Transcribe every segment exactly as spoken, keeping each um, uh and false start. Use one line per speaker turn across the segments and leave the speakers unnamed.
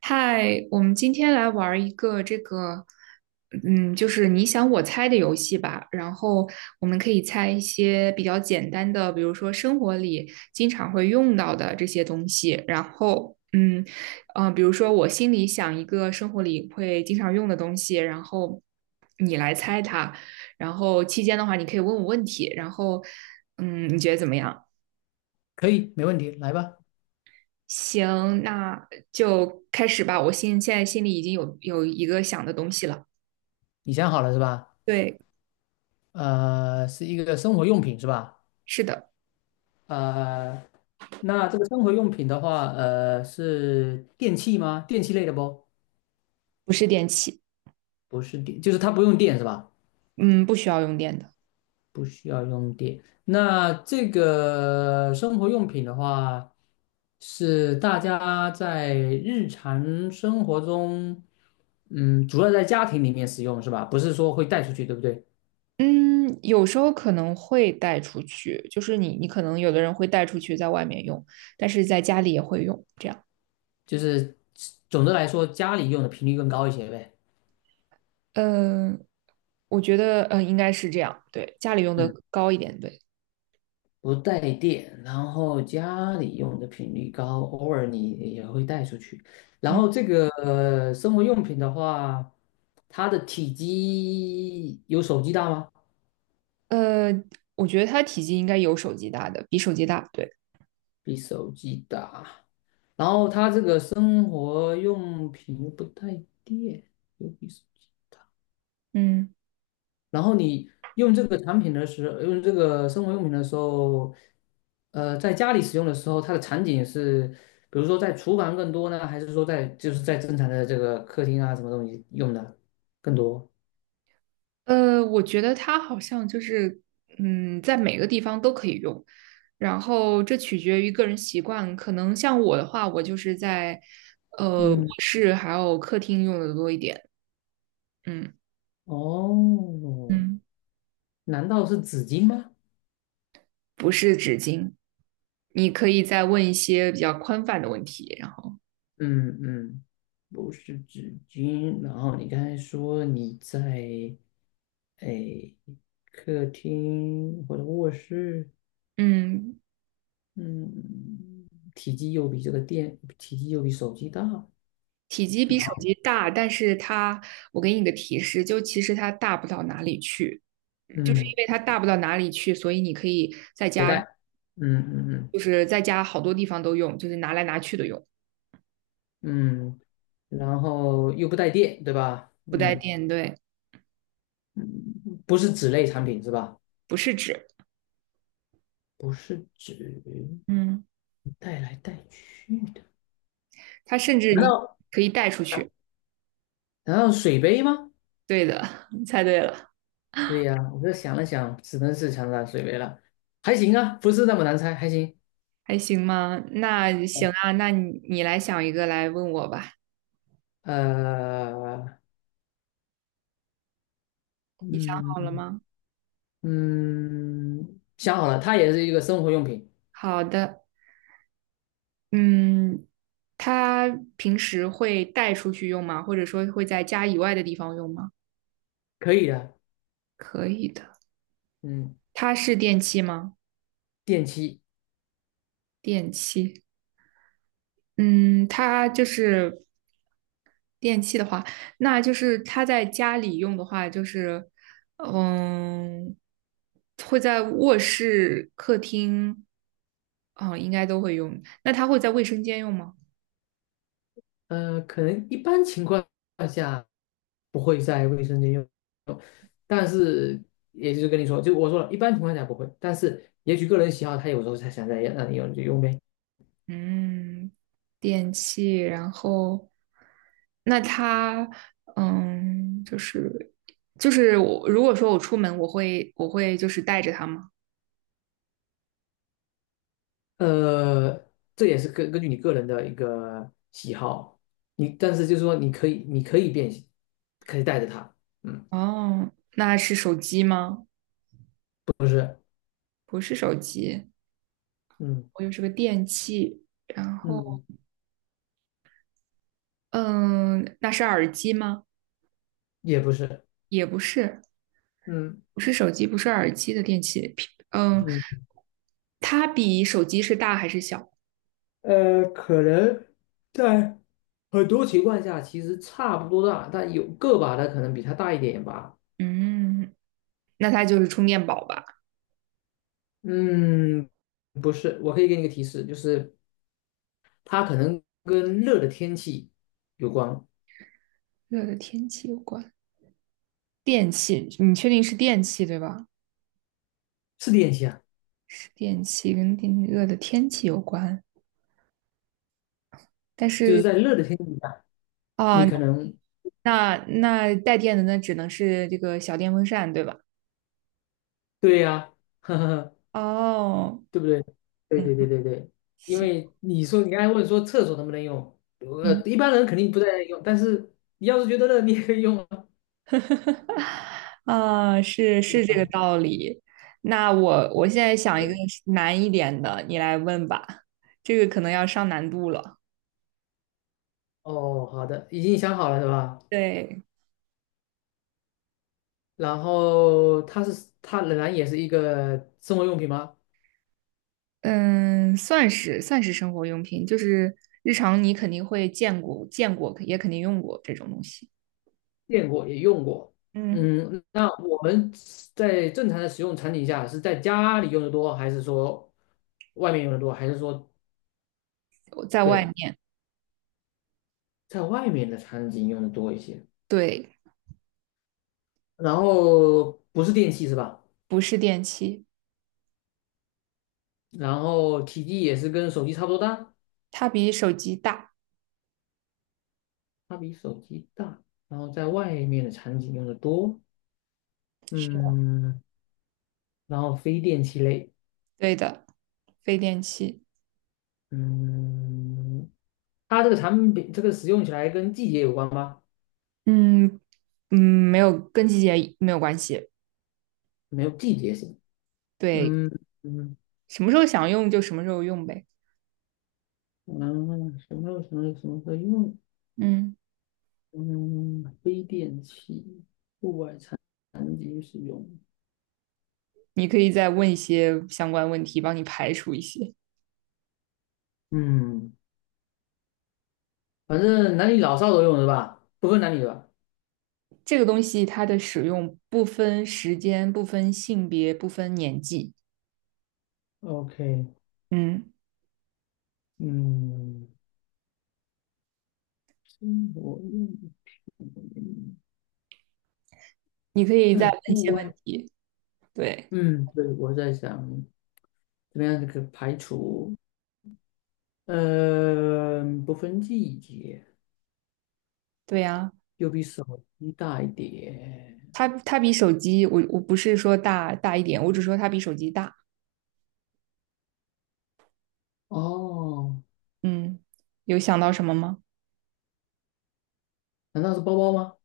嗨，我们今天来玩儿一个这个，嗯，就是你想我猜的游戏吧。然后我们可以猜一些比较简单的，比如说生活里经常会用到的这些东西。然后，嗯，呃，比如说我心里想一个生活里会经常用的东西，然后你来猜它。然后期间的话，你可以问我问题。然后，嗯，你觉得怎么样？
可以，没问题，来吧，
行，那就开始吧。我心现在心里已经有有一个想的东西了。
你想好了是吧？
对，
呃，是一个生活用品是吧？
是的，
呃，那这个生活用品的话，呃，是电器吗？电器类的不？
不是电器，
不是电，就是它不用电是吧？
嗯，不需要用电的。
不需要用电。那这个生活用品的话，是大家在日常生活中，嗯，主要在家庭里面使用是吧？不是说会带出去，对不对？
嗯，有时候可能会带出去，就是你你可能有的人会带出去在外面用，但是在家里也会用，这样。
就是总的来说，家里用的频率更高一些呗。
嗯、我觉得呃应该是这样，对，家里用的
嗯，
高一点，对，
不带电，然后家里用的频率高，偶尔你也会带出去。然
嗯，
后这个呃生活用品的话，它的体积有手机大吗？
呃，我觉得它体积应该有手机大的，比手机大，对，
比手机大。然后它这个生活用品又不带电，又比手机。大。
嗯。
然后你用这个产品的时候，用这个生活用品的时候，呃，在家里使用的时候，它的场景是，比如说在厨房更多呢，还是说在就是在正常的这个客厅啊什么东西用的更多？
呃，我觉得它好像就是，嗯，在每个地方都可以用，然后这取决于个人习惯。可能像我的话，我就是在呃卧
嗯，
室还有客厅用的多一点，嗯
哦，
嗯，
难道是纸巾吗？
不是纸巾。你可以再问一些比较宽泛的问题，然后
嗯嗯，不是纸巾。然后你刚才说你在诶客厅或者卧室。
嗯，
嗯，体积又比这个电，体积又比手机大，
体积比
然
手
后
机大，但是它，我给你个提示，就其实它大不到哪里去，就是因
嗯，
为它大不到哪里去，所以你可以在
携
家
带，嗯嗯
就是在家好多地方都用，就是拿来拿去的用，
嗯嗯，然后又不带电，对吧？
不带
嗯，
电，对，
不是纸类产品是吧？
不是纸，
不是纸，
嗯，
带来带去的，
它甚至
难
你
道
可以带出去。
难道水杯吗？
对的，你猜对了，
对呀，我这想了想，只能是长沙水杯了，还行啊，不是那么难猜，还行。
还行吗？那行
哦
啊，那你你来想一个来问我吧，
呃，
好了
嗯
吗？
嗯，想好了，它也是一个生活用品。
好的，嗯，它平时会带出去用吗？或者说会在家以外的地方用吗？
可以的，
可以的，
嗯，
它是电器吗？
电器，
电器，嗯，它就是电器的话，那就是他在家里用的话，就是嗯，会在卧室、客厅，嗯，应该都会用。那他会在卫生间用吗？
呃，可能一般情况下不会在卫生间用，但是也就是跟你说，就我说了，一般情况下不会，但是也许个人喜好，他有时候他想在让你用你就用呗，
嗯，电器，然后那他嗯，就是就是我如果说我出门，我会我会就是带着它吗？
呃，这也是根根据你个人的一个喜好，你但是就是说你可以你可以变形，可以带着它，嗯
哦，那是手机吗？不是手机，
嗯
我就是个电器，然后。
嗯，
嗯，那是耳机吗？
也不是，
也不是，
嗯
不是手机，不是耳机的电器。平嗯，
嗯。
它比手机是大还是小？
呃，可能在很多情况下其实差不多大，但有个把的可能比它大一点吧。
嗯，那它就是充电宝吧。
嗯，不是，我可以给你个提示，就是它可能跟热的天气有关，
热的天气有关，电器，你确定是电器对吧？
是练习啊，
是电器跟电热的天气有关，但
就是
是
在热的天气下，
啊，
你可能
那那带电的那只能是这个小电风扇对吧？
对呀、呵呵呵，
哦，
对不对？对
嗯，
对对对对，因
行。
为你说你刚才问说厕所能不能用，呃，
嗯。
一般人肯定不在那里用，但是你要是觉得热，你也可以用啊，
啊，是
对
是这个
吧？
道理。那我我现在想一个
对
难一点的，你来问吧。这个可能要上难度了。
哦，好的，已经想好了是吧？
对，
然后它是它仍然也是一个生活用品吗？
嗯，算是算是生活用品，就是日常你肯定会见过、见过，也肯定用过这种东西。
见过也用过。
嗯，
嗯，那我们在正常的使用场景下是在家里用的多，还是说外面用的多，还是说
我在外
对
面，
在外面的场景用的多一些？
对，
然后不是电器是吧？
不是电器，
然后体积也是跟手机差不多大，
它比手机大，
它比手机大，然后在外面的场景用的多。
是的，
嗯，然后非电器类。
对的，非电器。
嗯，它这个产品这个使用起来跟季节有关吗？
嗯嗯，没有，跟季节没有关系。
没有季节性。
对，
嗯嗯
什么时候想用就什么时候用呗。
嗯，什么什么什么可以用？
嗯，
嗯，非电器，户外产品使用。
你可以再问一些相关问题，帮你排除一些。
嗯，反正男女老少都用是吧？不分男女的吧
这个东西它的使用不分时间、不分性别、不分年纪。
？OK，
嗯，
嗯，生活用品
你可以再
在
问一
户
些问
外。
题。对，
嗯，对，我在想怎么样这个排除，呃，不分季节。
对呀，
又比手机大一点。
它它比手机，我我不是说大大一点，我只说它比手机大。
哦，
嗯，有想到什么吗？
难道是包包吗？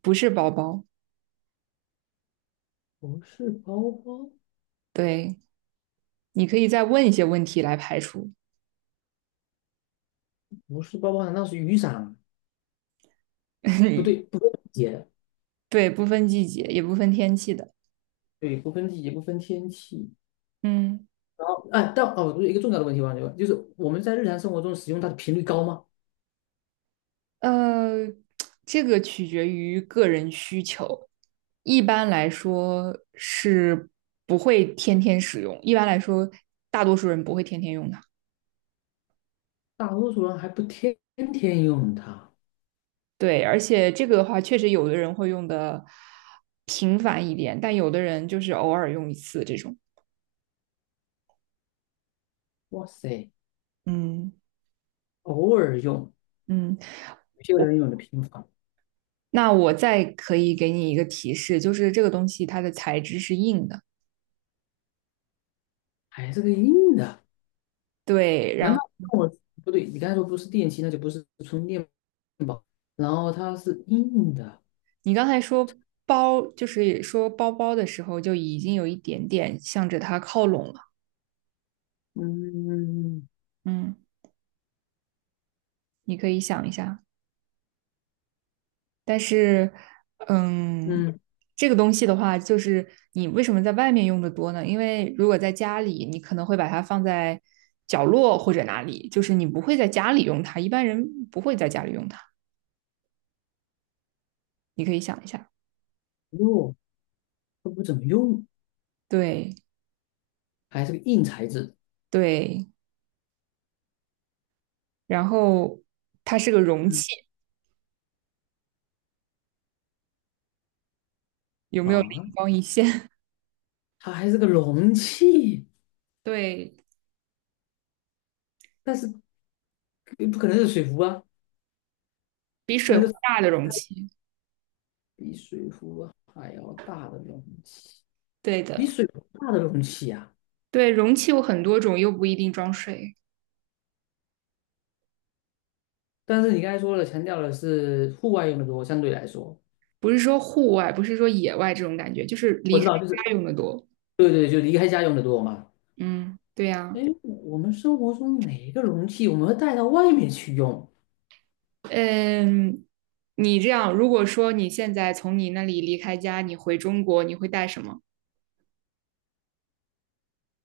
不是包包。
不是包包，
对，你可以再问一些问题来排除。
不是包包，难道是雨伞？不对，不分季节，
对，不分季节，也不分天气的。
对，不分季节，不分天气。
嗯。
然后，哎，但哦，一个重要的问题忘记问，就是我们在日常生活中使用它的频率高吗？
呃，这个取决于个人需求，一般来说是不会天天使用，一般来说大多数人不会天天用的。
大多数人还不天天用它。
对，而且这个的话，确实有的人会用的频繁一点，但有的人就是偶尔用一次这种。
哇塞，
嗯
偶尔用，
嗯，
有些人用的频繁，
那我再可以给你一个提示，就是这个东西它的材质是硬的，
还是个硬的。
对，
难
然
道跟我不对？你刚才说不是电器，那就不是充电宝。然后它是硬的，
你刚才说包，就是说包包的时候，就已经有一点点向着它靠拢了。
嗯
嗯，你可以想一下。但是，嗯，
嗯，
这个东西的话，就是你为什么在外面用的多呢？因为如果在家里，你可能会把它放在角落或者哪里，就是你不会在家里用它，一般人不会在家里用它。你可以想一下，
哟，都不怎么用，
对
还是个硬材质
对，然后它是个容
嗯，
器，有没有灵
啊，
光一现？
它还是个容器，
对
但是不可能是水壶啊，
比水
该
壶
是
大的容器。
比水壶还要大的容器，
对
比
的，
水壶大的容器啊。
对，容器有很多种，又不一定装水。
但是你刚才说了，强调的是户外用的多，相对来说，
不是说户外，不是说野外这种感觉，就是
我
离
知
开
道，就是
家用的多。
对对，就离开家用的多嘛。
嗯，对
哎，
呀，
我们生活中哪一个容器我们会带到外面去用？
嗯，你这样，如果说你现在从你那里离开家，你回中国，你会带什么？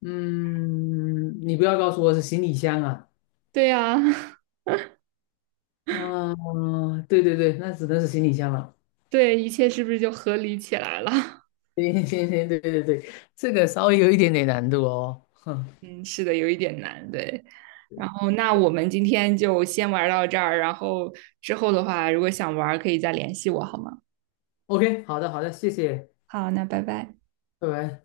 嗯，你不要告诉我是行李箱啊。
对呀，
嗯，对对对，那只能是行李箱了。
对，一切是不是就合理起来了？
行行行，对对对，这个稍微有一点点难度哦。
嗯，是的，有一点难，对。然后，那我们今天就先玩到这儿，然后之后的话，如果想玩，可以再联系我，好吗？
OK，好的好的，谢谢，
好，那拜拜。
拜拜。